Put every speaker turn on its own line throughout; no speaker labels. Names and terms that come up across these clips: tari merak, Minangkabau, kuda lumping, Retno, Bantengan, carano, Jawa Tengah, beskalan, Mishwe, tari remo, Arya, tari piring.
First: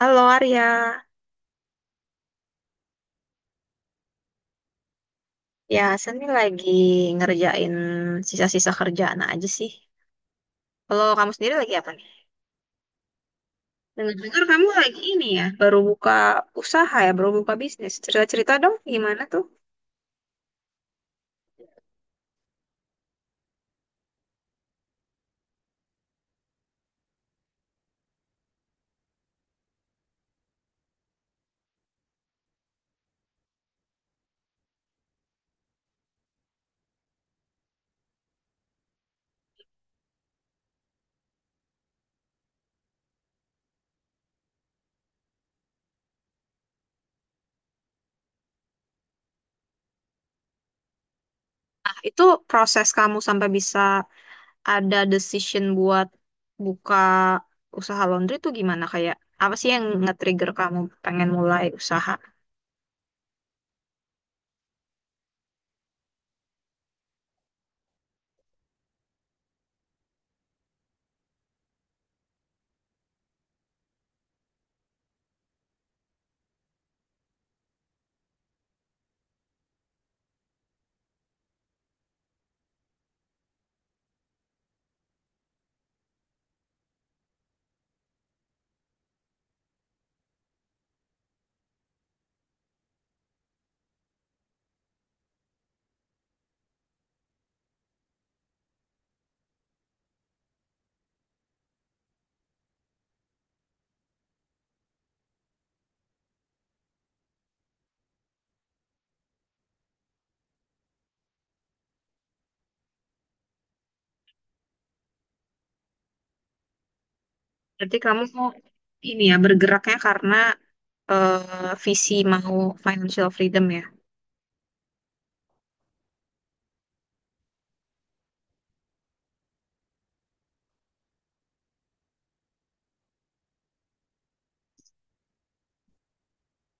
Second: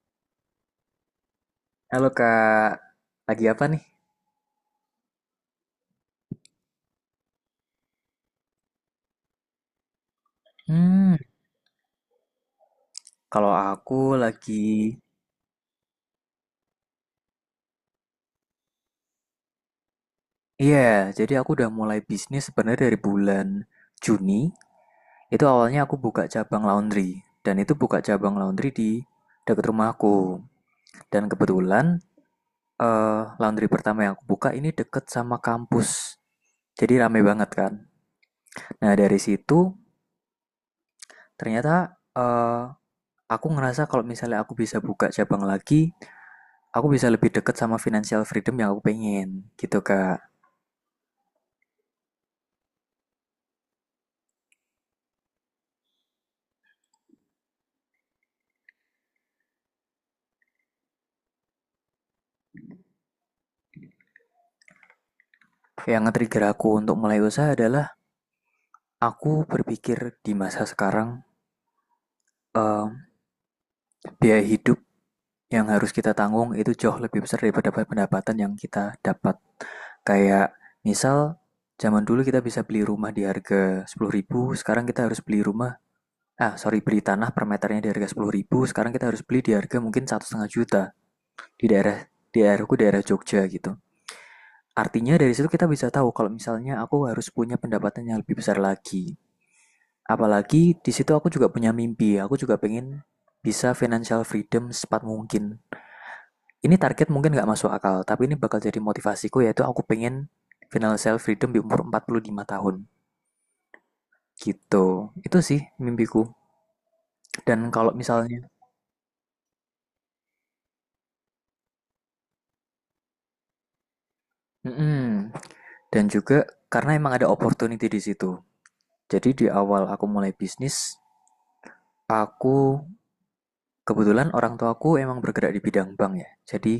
Halo Arya,
Halo Kak, lagi apa nih?
ya saya ini lagi ngerjain sisa-sisa kerjaan aja sih.
Hmm,
Kalau kamu sendiri lagi apa nih?
Kalau aku
Dengar-dengar
lagi,
kamu lagi ini ya, baru buka usaha ya, baru buka bisnis. Cerita-cerita dong gimana tuh?
iya, jadi aku udah mulai bisnis sebenarnya dari bulan Juni. Itu awalnya aku buka cabang laundry, dan itu buka cabang laundry di dekat rumahku. Dan kebetulan laundry pertama yang aku buka ini deket sama kampus, jadi rame banget kan. Nah dari situ ternyata eh, aku ngerasa kalau misalnya aku bisa buka cabang lagi, aku bisa lebih dekat sama financial freedom yang aku pengen gitu kak.
Nah, itu proses kamu sampai bisa ada decision buat buka usaha laundry tuh gimana? Kayak apa sih yang nge-trigger kamu pengen mulai usaha?
Yang nge-trigger aku untuk mulai usaha adalah aku berpikir di masa sekarang eh, biaya hidup yang harus kita tanggung itu jauh lebih besar daripada pendapatan yang kita dapat, kayak misal zaman dulu kita bisa beli rumah di harga 10.000, sekarang kita harus beli rumah ah sorry beli tanah per meternya di harga 10.000, sekarang kita harus beli di harga mungkin 1,5 juta di daerah di daerahku daerah Jogja gitu. Artinya dari situ kita bisa tahu kalau misalnya aku harus punya pendapatan yang lebih besar lagi. Apalagi di situ aku juga punya mimpi, aku juga pengen bisa financial freedom secepat mungkin. Ini target mungkin nggak masuk akal, tapi ini bakal jadi motivasiku, yaitu aku pengen financial freedom di umur 45 tahun. Gitu, itu sih mimpiku. Dan kalau
Berarti kamu
misalnya,
ini ya, bergeraknya karena visi mau financial freedom ya?
mm-mm. Dan juga karena emang ada opportunity di situ. Jadi di awal aku mulai bisnis, aku kebetulan orang tuaku emang bergerak di bidang bank ya, jadi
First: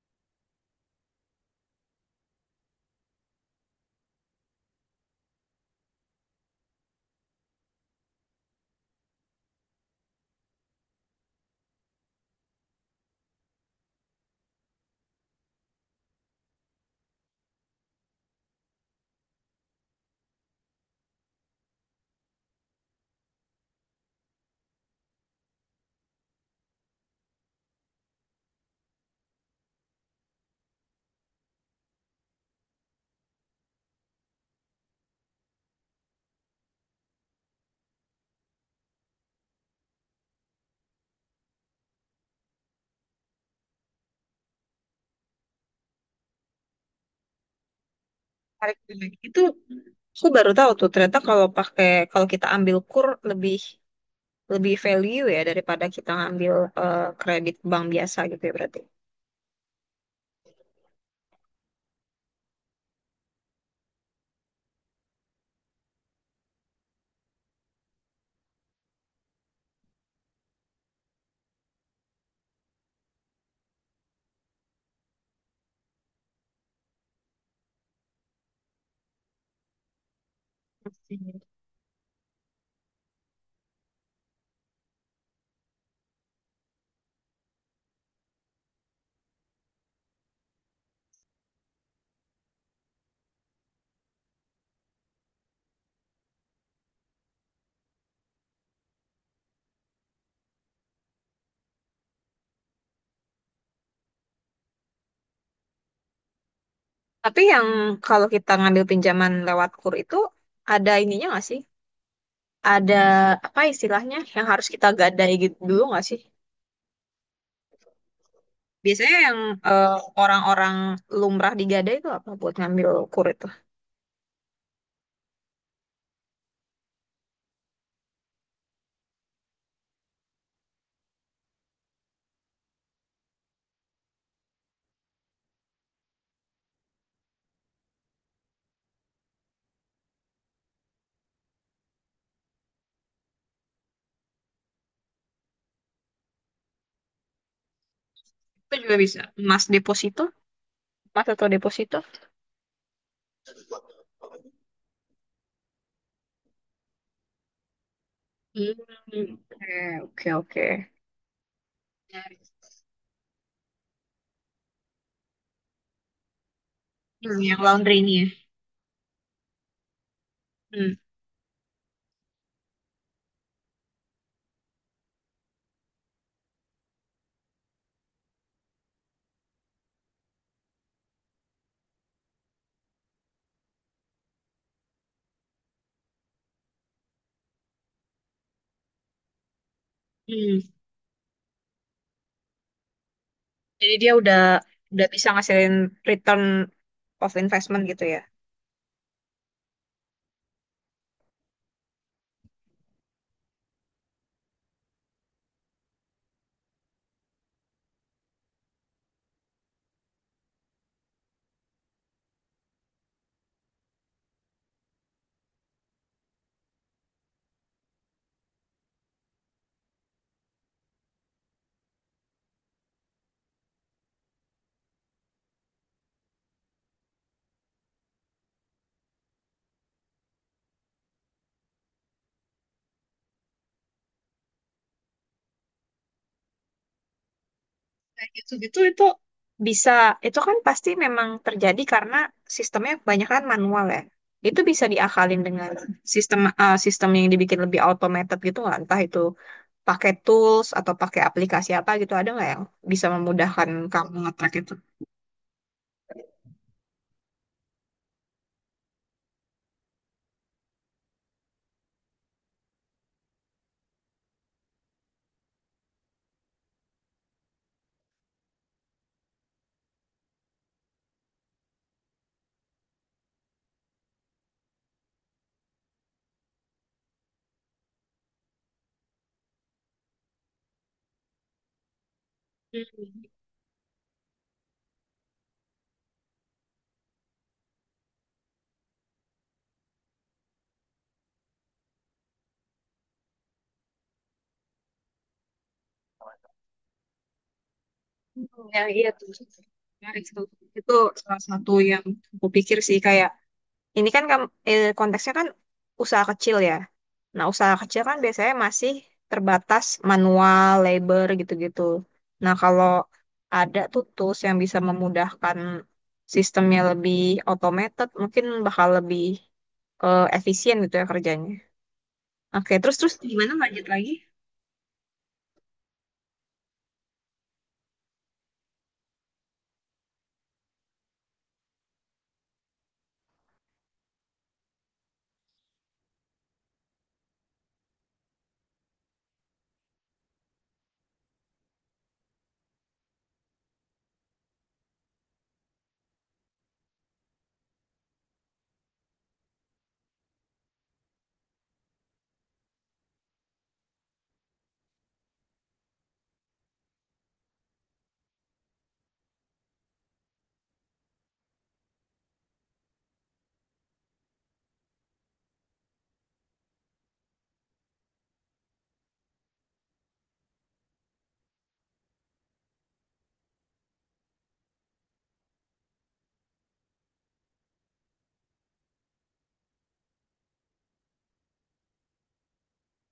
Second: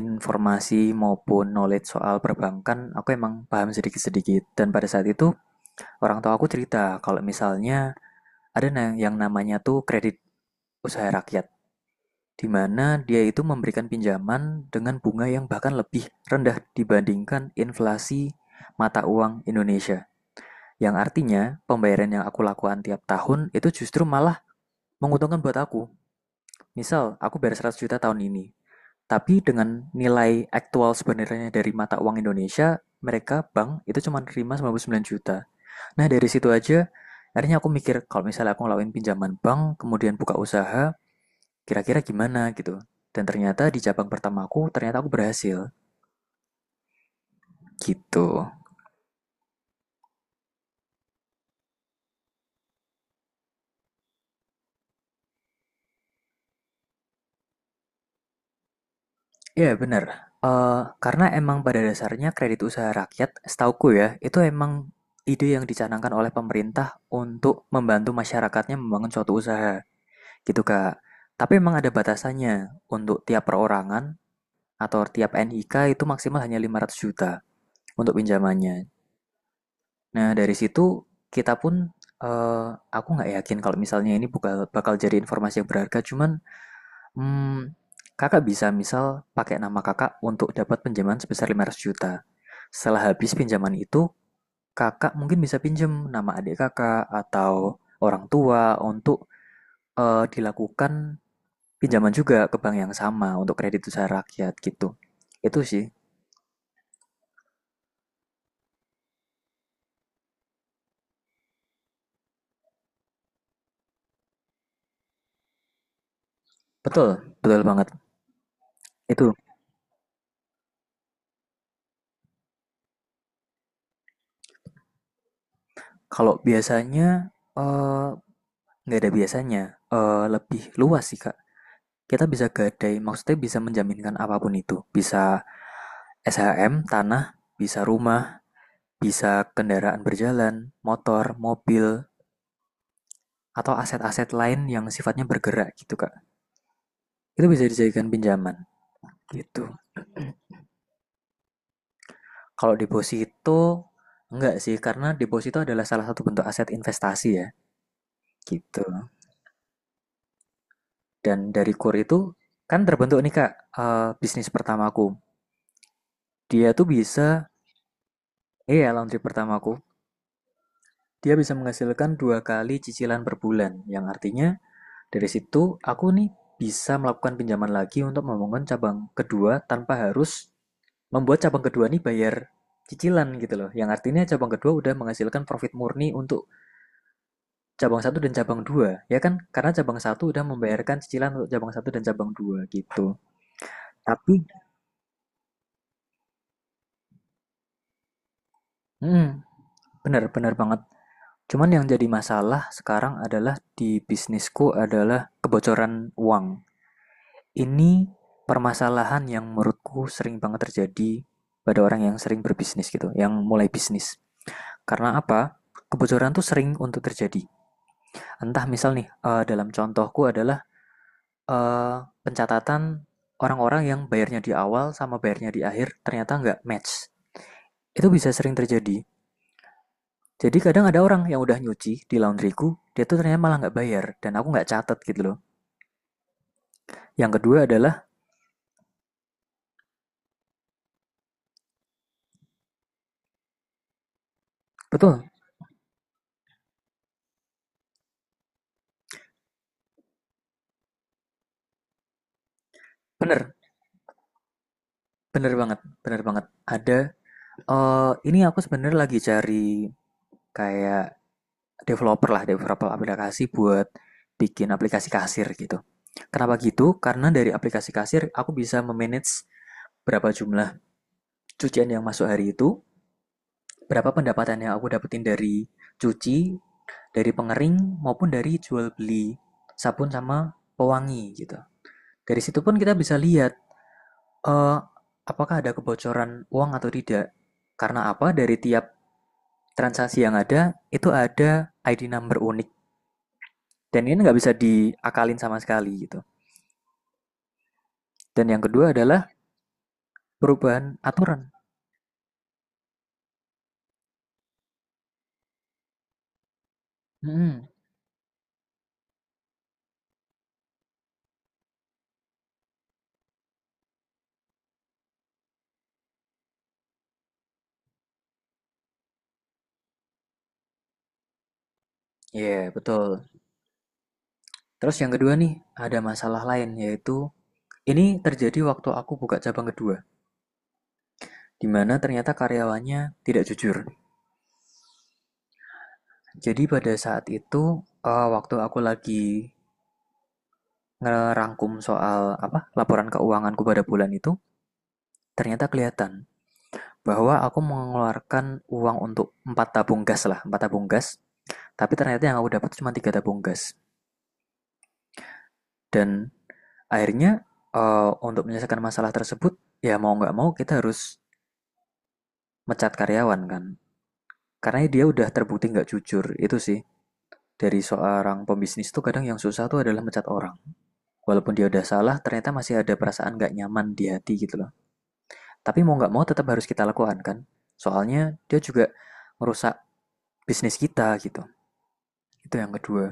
informasi maupun knowledge soal perbankan aku emang paham sedikit-sedikit. Dan pada saat itu orang tua aku cerita kalau misalnya ada yang namanya tuh kredit usaha rakyat, di mana dia itu memberikan pinjaman dengan bunga yang bahkan lebih rendah dibandingkan inflasi mata uang Indonesia. Yang artinya pembayaran yang aku lakukan tiap tahun itu justru malah menguntungkan buat aku. Misal aku bayar 100 juta tahun ini, tapi dengan nilai aktual sebenarnya dari mata uang Indonesia, mereka bank itu cuma nerima 99 juta. Nah, dari situ aja akhirnya aku mikir kalau misalnya aku ngelakuin pinjaman bank, kemudian buka usaha, kira-kira gimana gitu. Dan ternyata di cabang pertama aku, ternyata aku berhasil gitu.
Tarik balik. Itu aku baru tahu tuh ternyata kalau pakai kalau kita ambil kur lebih lebih value ya daripada kita ngambil kredit bank biasa gitu ya berarti.
Iya, bener. Karena emang pada dasarnya kredit usaha rakyat, setauku ya, itu emang ide yang dicanangkan oleh pemerintah untuk membantu masyarakatnya membangun suatu usaha. Gitu, Kak. Tapi memang ada batasannya. Untuk tiap perorangan atau tiap NIK itu maksimal hanya 500 juta untuk pinjamannya. Nah, dari situ
Pastinya.
kita pun eh, aku nggak yakin kalau misalnya ini bakal bakal jadi informasi yang berharga, cuman hmm, kakak bisa misal pakai nama kakak untuk dapat pinjaman sebesar 500 juta. Setelah habis pinjaman itu, kakak mungkin bisa pinjam nama adik kakak atau orang tua untuk dilakukan pinjaman juga ke bank yang sama untuk kredit usaha rakyat gitu. Itu sih.
Tapi yang kalau kita ngambil pinjaman lewat kur itu ada ininya nggak sih? Ada apa istilahnya yang harus kita gadai gitu dulu nggak sih?
Betul, betul banget.
Biasanya
Itu
yang eh, orang-orang lumrah digadai itu apa buat ngambil kur itu?
kalau biasanya eh, nggak ada biasanya, lebih luas sih, Kak. Kita bisa gadai, maksudnya bisa menjaminkan apapun itu. Bisa SHM, tanah, bisa rumah, bisa kendaraan berjalan, motor, mobil, atau aset-aset lain yang sifatnya bergerak gitu, Kak. Itu bisa dijadikan pinjaman
Itu juga bisa.
gitu.
Emas deposito, emas atau deposito?
Kalau deposito enggak sih, karena deposito adalah salah satu bentuk aset investasi ya, gitu.
Hmm. Oke, oke, oke.
Dan dari kur itu
Dari-
kan terbentuk nih Kak, bisnis pertamaku. Dia tuh bisa,
Hmm, yang laundry ini ya.
iya laundry pertamaku,
Hmm.
dia bisa menghasilkan dua kali cicilan per bulan, yang artinya dari situ aku nih bisa melakukan pinjaman lagi untuk membangun cabang kedua tanpa harus membuat cabang kedua nih bayar cicilan gitu loh. Yang artinya cabang kedua udah menghasilkan profit murni untuk cabang satu dan cabang 2 ya kan? Karena cabang satu udah
Hmm.
membayarkan cicilan untuk cabang satu dan cabang dua gitu.
Jadi dia
Tapi,
udah bisa ngasilin return of investment gitu ya.
hmm, benar benar banget. Cuman yang jadi masalah sekarang adalah di bisnisku adalah kebocoran uang. Ini permasalahan yang menurutku sering banget terjadi pada orang yang sering berbisnis gitu, yang mulai bisnis. Karena apa? Kebocoran tuh sering untuk terjadi. Entah misal nih, dalam contohku adalah eh, pencatatan orang-orang yang bayarnya di awal sama bayarnya di akhir ternyata nggak match. Itu bisa sering terjadi. Jadi kadang ada orang yang udah nyuci di laundryku, dia tuh ternyata malah nggak bayar dan aku nggak catat gitu loh. Yang kedua adalah.
Kayak gitu-gitu itu bisa itu kan pasti memang terjadi karena sistemnya kebanyakan manual ya. Itu bisa
Betul,
diakalin dengan sistem sistem yang dibikin lebih automated gitu nggak? Entah itu pakai tools atau pakai aplikasi apa gitu ada nggak yang bisa
bener,
memudahkan kamu nge-track itu?
bener banget, bener banget. Ada ini aku sebenarnya lagi cari kayak developer lah, developer aplikasi buat bikin aplikasi kasir gitu. Kenapa gitu? Karena dari aplikasi kasir aku bisa memanage berapa jumlah cucian yang masuk hari itu, berapa pendapatan yang aku dapetin dari cuci, dari pengering, maupun dari jual beli sabun sama pewangi gitu. Dari situ pun kita bisa
Hmm.
lihat eh, apakah ada kebocoran uang atau tidak. Karena apa? Dari tiap transaksi yang ada, itu ada ID number unik. Dan ini nggak bisa diakalin sama sekali gitu. Dan yang
Hmm, ya,
kedua
iya
adalah
tuh. Menarik tuh. Itu
perubahan
salah
aturan.
satu yang aku pikir sih kayak ini kan konteksnya kan usaha kecil ya. Nah,
Hmm,
usaha kecil kan biasanya masih terbatas manual, labor gitu-gitu. Nah, kalau ada tuh tools yang bisa memudahkan sistemnya lebih automated, mungkin bakal lebih efisien gitu ya kerjanya.
iya
Oke, terus terus
betul.
gimana lanjut lagi?
Terus yang kedua nih, ada masalah lain yaitu ini terjadi waktu aku buka cabang kedua, di mana ternyata karyawannya tidak jujur. Jadi pada saat itu, waktu aku lagi ngerangkum soal apa laporan keuanganku pada bulan itu, ternyata kelihatan bahwa aku mengeluarkan uang untuk empat tabung gas lah, empat tabung gas. Tapi ternyata yang aku dapat cuma tiga tabung gas. Dan akhirnya untuk menyelesaikan masalah tersebut, ya mau nggak mau kita harus mecat karyawan kan. Karena dia udah terbukti nggak jujur, itu sih. Dari seorang pembisnis tuh kadang yang susah tuh adalah mencat orang. Walaupun dia udah salah, ternyata masih ada perasaan nggak nyaman di hati gitu loh. Tapi mau nggak mau tetap harus kita lakukan kan? Soalnya dia juga merusak bisnis kita gitu. Itu yang kedua.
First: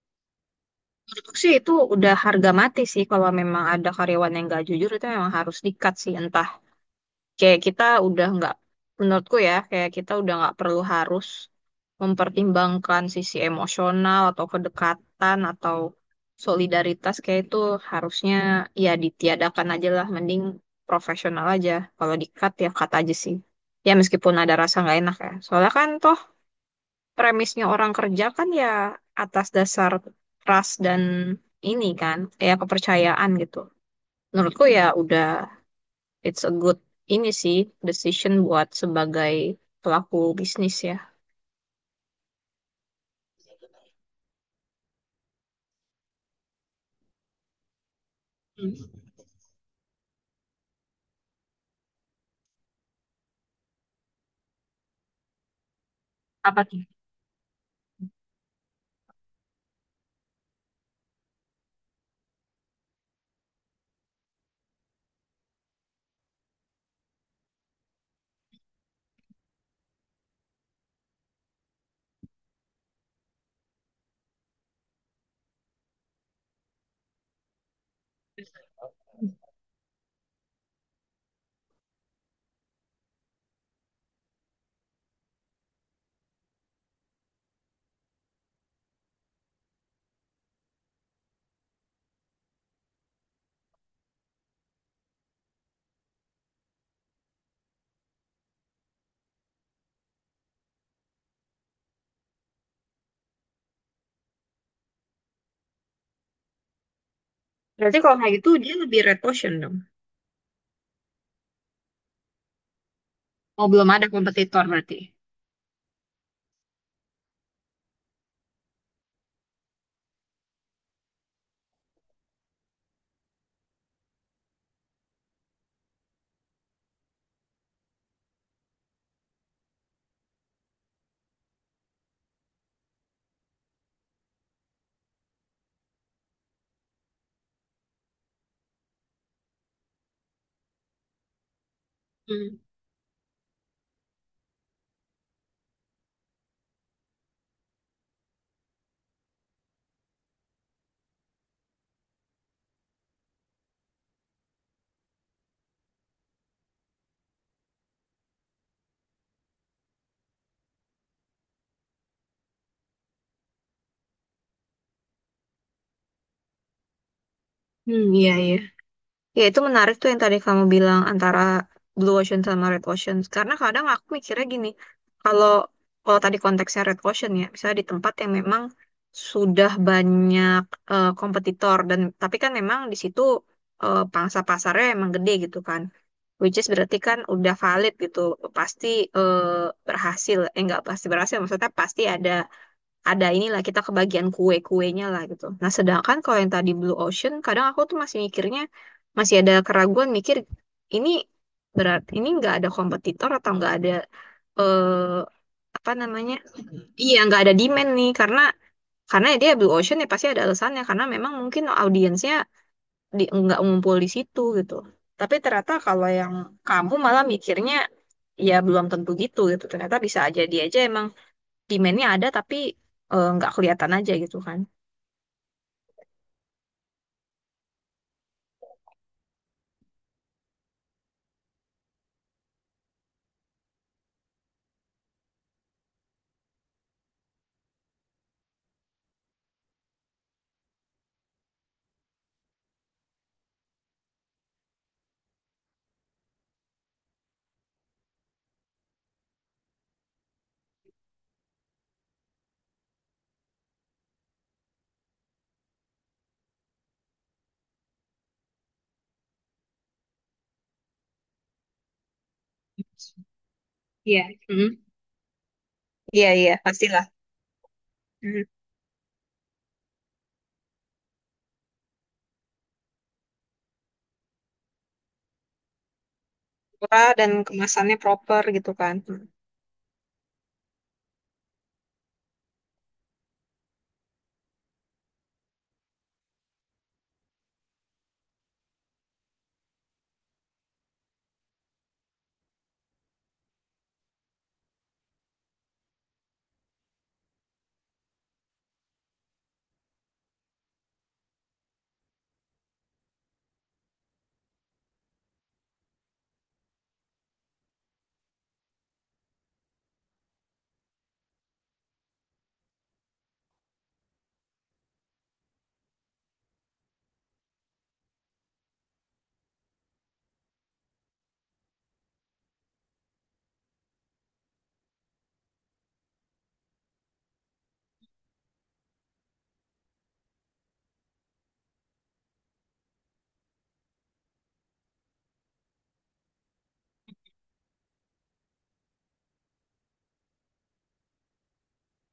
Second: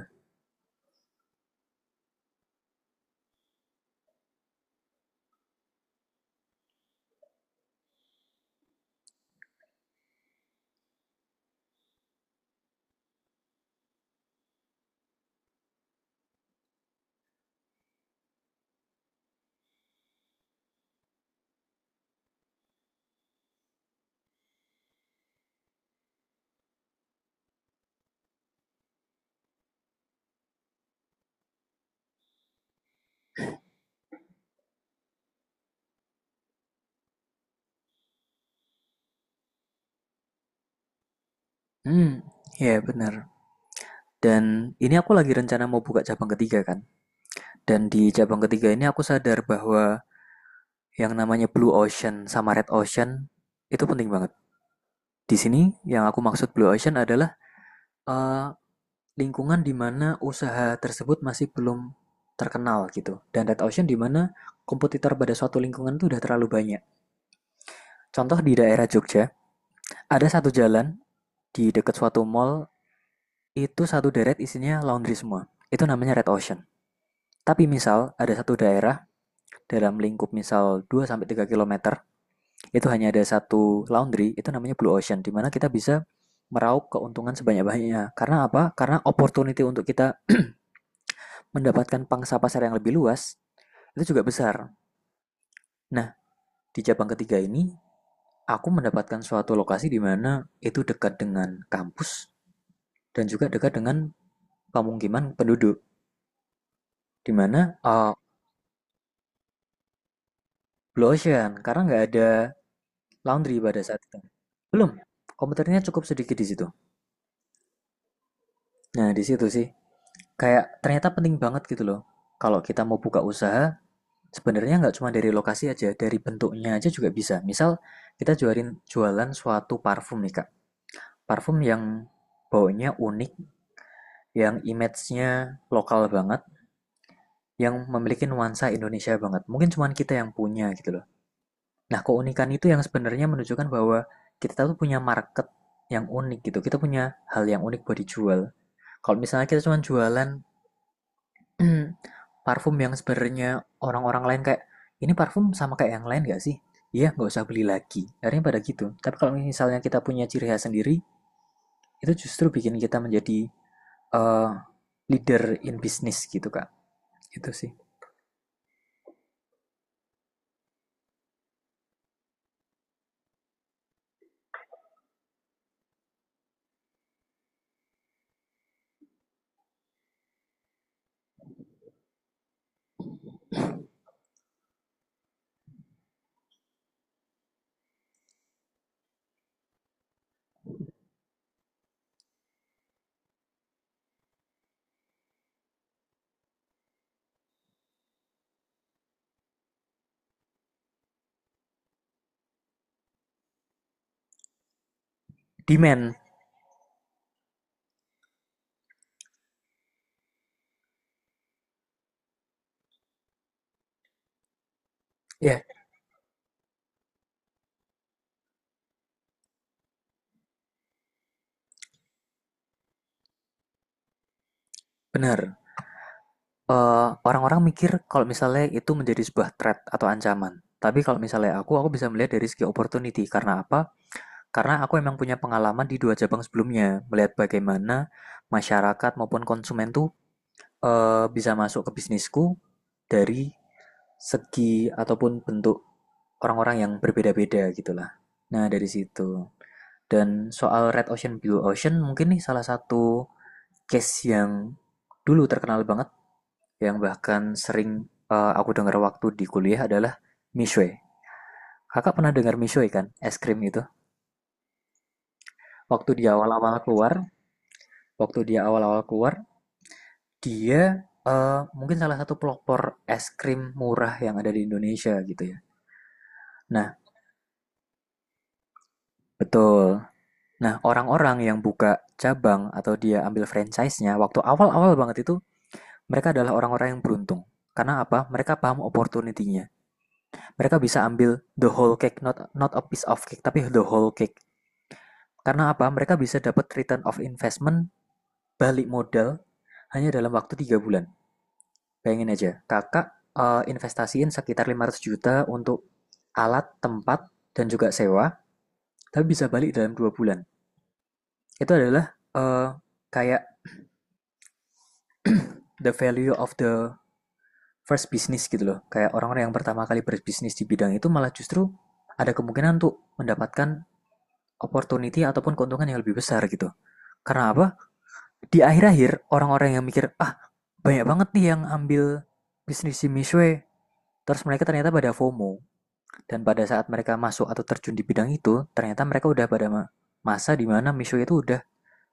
Menurutku sih itu udah harga mati sih kalau memang ada karyawan yang nggak jujur itu memang harus di-cut sih entah kayak kita udah nggak, menurutku ya kayak kita udah nggak perlu harus mempertimbangkan sisi emosional atau kedekatan atau solidaritas, kayak itu harusnya ya ditiadakan aja lah, mending profesional aja, kalau di-cut ya cut aja sih, ya meskipun ada rasa nggak enak ya soalnya kan toh premisnya orang kerja kan ya atas dasar trust dan ini kan kayak kepercayaan gitu. Menurutku ya udah it's a good ini sih decision buat sebagai pelaku bisnis ya.
Hmm, ya yeah, benar. Dan ini aku lagi rencana mau buka cabang ketiga kan. Dan di cabang ketiga ini
Hmm.
aku sadar bahwa yang namanya Blue Ocean sama Red Ocean itu penting banget. Di sini yang aku maksud
Apa
Blue
tuh?
Ocean adalah eh, lingkungan di mana usaha tersebut masih belum terkenal gitu. Dan Red Ocean di mana kompetitor pada suatu lingkungan itu udah terlalu banyak. Contoh di daerah Jogja, ada satu jalan di dekat suatu mall itu satu deret isinya laundry semua. Itu namanya Red Ocean. Tapi misal ada satu daerah dalam lingkup misal 2 sampai 3 kilometer itu hanya ada satu laundry, itu namanya Blue Ocean di mana kita bisa meraup keuntungan sebanyak-banyaknya. Karena apa? Karena opportunity untuk kita mendapatkan pangsa pasar yang lebih luas itu juga besar. Nah, di cabang ketiga ini, aku mendapatkan suatu lokasi di mana itu dekat dengan kampus dan juga dekat dengan pemukiman penduduk, di mana
Berarti kalau kayak gitu dia lebih red ocean dong.
blue ocean, karena nggak ada laundry
Oh
pada
belum
saat
ada
itu.
kompetitor
Belum,
berarti.
komputernya cukup sedikit di situ. Nah, di situ sih, kayak ternyata penting banget gitu loh. Kalau kita mau buka usaha, sebenarnya nggak cuma dari lokasi aja, dari bentuknya aja juga bisa. Misal, kita jualin jualan suatu parfum nih, Kak. Parfum yang baunya unik, yang image-nya lokal banget, yang memiliki nuansa Indonesia banget. Mungkin cuma kita yang punya gitu loh. Nah, keunikan
Hmm.
itu yang sebenarnya menunjukkan bahwa kita tuh punya market yang unik gitu. Kita punya hal yang unik buat dijual. Kalau misalnya kita cuma jualan parfum yang sebenarnya orang-orang lain kayak ini parfum sama kayak yang lain gak sih? Iya, nggak usah beli lagi. Akhirnya pada gitu. Tapi kalau misalnya kita punya ciri khas sendiri, itu justru bikin kita menjadi uh, leader in business gitu, Kak. Itu sih.
Hmm, iya iya. Ya, itu menarik tuh yang tadi kamu bilang antara blue ocean sama red ocean. Karena kadang aku mikirnya gini, kalau kalau tadi konteksnya red ocean ya, misalnya di tempat yang memang sudah banyak kompetitor, dan tapi kan memang di situ pangsa pasarnya emang gede gitu kan. Which is berarti kan udah valid gitu, pasti eh, berhasil. Eh nggak pasti berhasil, maksudnya pasti ada inilah kita kebagian kue-kuenya lah gitu. Nah, sedangkan kalau yang tadi Blue Ocean, kadang aku tuh masih mikirnya masih ada keraguan mikir ini berat ini nggak ada kompetitor atau nggak ada eh, apa
Demand.
namanya? Iya, nggak ada demand nih karena ya dia Blue Ocean ya pasti ada alasannya karena memang mungkin audiensnya di, nggak ngumpul di situ gitu. Tapi
Ya, yeah,
ternyata kalau yang kamu malah mikirnya ya belum tentu gitu gitu. Ternyata bisa aja dia aja emang demand-nya ada tapi nggak kelihatan aja gitu kan.
benar. Eh, orang-orang mikir kalau misalnya itu menjadi sebuah threat atau ancaman. Tapi kalau misalnya aku bisa melihat dari segi opportunity. Karena apa? Karena aku emang punya pengalaman di dua cabang sebelumnya. Melihat bagaimana masyarakat maupun konsumen tuh bisa masuk ke bisnisku dari segi ataupun bentuk orang-orang yang berbeda-beda gitulah. Nah, dari situ. Dan soal Red Ocean, Blue Ocean mungkin nih salah satu case yang dulu terkenal banget yang bahkan sering aku dengar waktu di kuliah adalah Mishwe. Kakak pernah dengar Mishwe kan? Es krim itu.
Iya. Mm.
Waktu
Iya,
dia
iya,
awal-awal
pastilah.
keluar, waktu
Mm.
dia awal-awal keluar, dia mungkin salah satu pelopor es krim murah yang ada di Indonesia gitu ya. Nah,
Murah dan kemasannya proper gitu kan. Mm.
betul. Nah, orang-orang yang buka cabang atau dia ambil franchise-nya waktu awal-awal banget itu, mereka adalah orang-orang yang beruntung. Karena apa? Mereka paham opportunity-nya. Mereka bisa ambil the whole cake, not not a piece of cake, tapi the whole cake. Karena apa? Mereka bisa dapat return of investment, balik modal hanya dalam waktu 3 bulan. Bayangin aja, kakak investasiin sekitar 500 juta untuk alat, tempat, dan juga sewa, tapi bisa balik dalam 2 bulan. Itu adalah eh, kayak the value of the first business gitu loh. Kayak orang-orang yang pertama kali berbisnis di bidang itu malah justru ada kemungkinan untuk mendapatkan opportunity ataupun keuntungan yang lebih besar gitu. Karena apa? Di akhir-akhir orang-orang yang mikir, ah banyak banget nih yang ambil bisnis di Mishwe. Terus mereka ternyata pada FOMO. Dan pada saat mereka masuk atau terjun di bidang itu, ternyata mereka udah pada masa di mana Mishwe itu udah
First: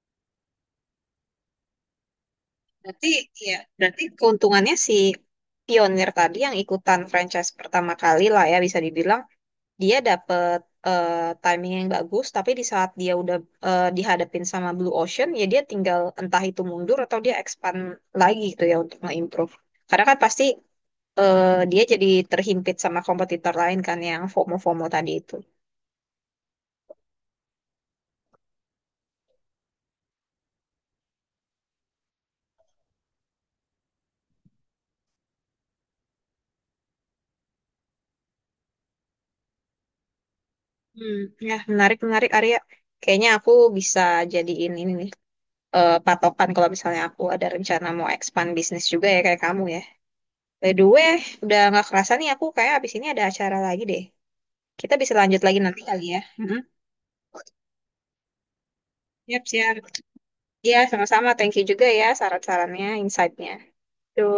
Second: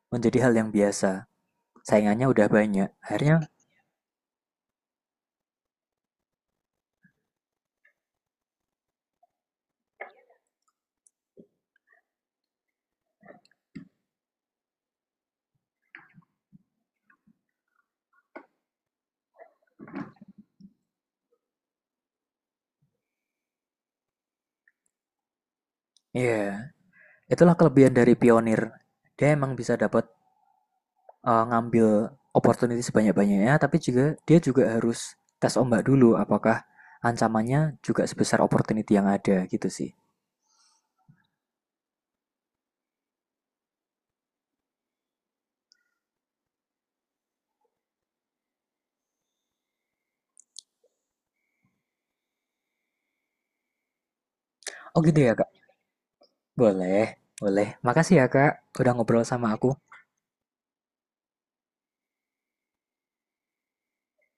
menjadi hal yang biasa. Saingannya udah banyak.
Berarti,
Akhirnya,
ya, berarti keuntungannya si pionir tadi yang ikutan franchise pertama kali lah ya, bisa dibilang dia dapet eh, timing yang bagus, tapi di saat dia udah dihadapin sama Blue Ocean, ya dia tinggal entah itu mundur atau dia expand lagi gitu ya untuk nge-improve. Karena kan pasti dia jadi terhimpit sama kompetitor lain kan yang FOMO-FOMO tadi itu.
ya, yeah, itulah kelebihan dari pionir. Dia emang bisa dapat ngambil opportunity sebanyak-banyaknya, tapi juga dia juga harus tes ombak dulu apakah ancamannya juga sebesar opportunity yang ada gitu sih.
Hmm, ya menarik menarik Arya. Kayaknya aku bisa jadiin ini nih patokan kalau misalnya aku ada rencana mau expand bisnis juga ya kayak kamu ya. By the way, udah nggak kerasa nih aku kayak abis ini ada acara lagi deh. Kita
Oh
bisa
gitu ya
lanjut
kak?
lagi nanti kali ya. Mhm.
Boleh, boleh. Makasih ya kak udah ngobrol
Siap,
sama aku.
siap. Iya, sama-sama. Thank you juga ya saran-sarannya, insight-nya. Tuh.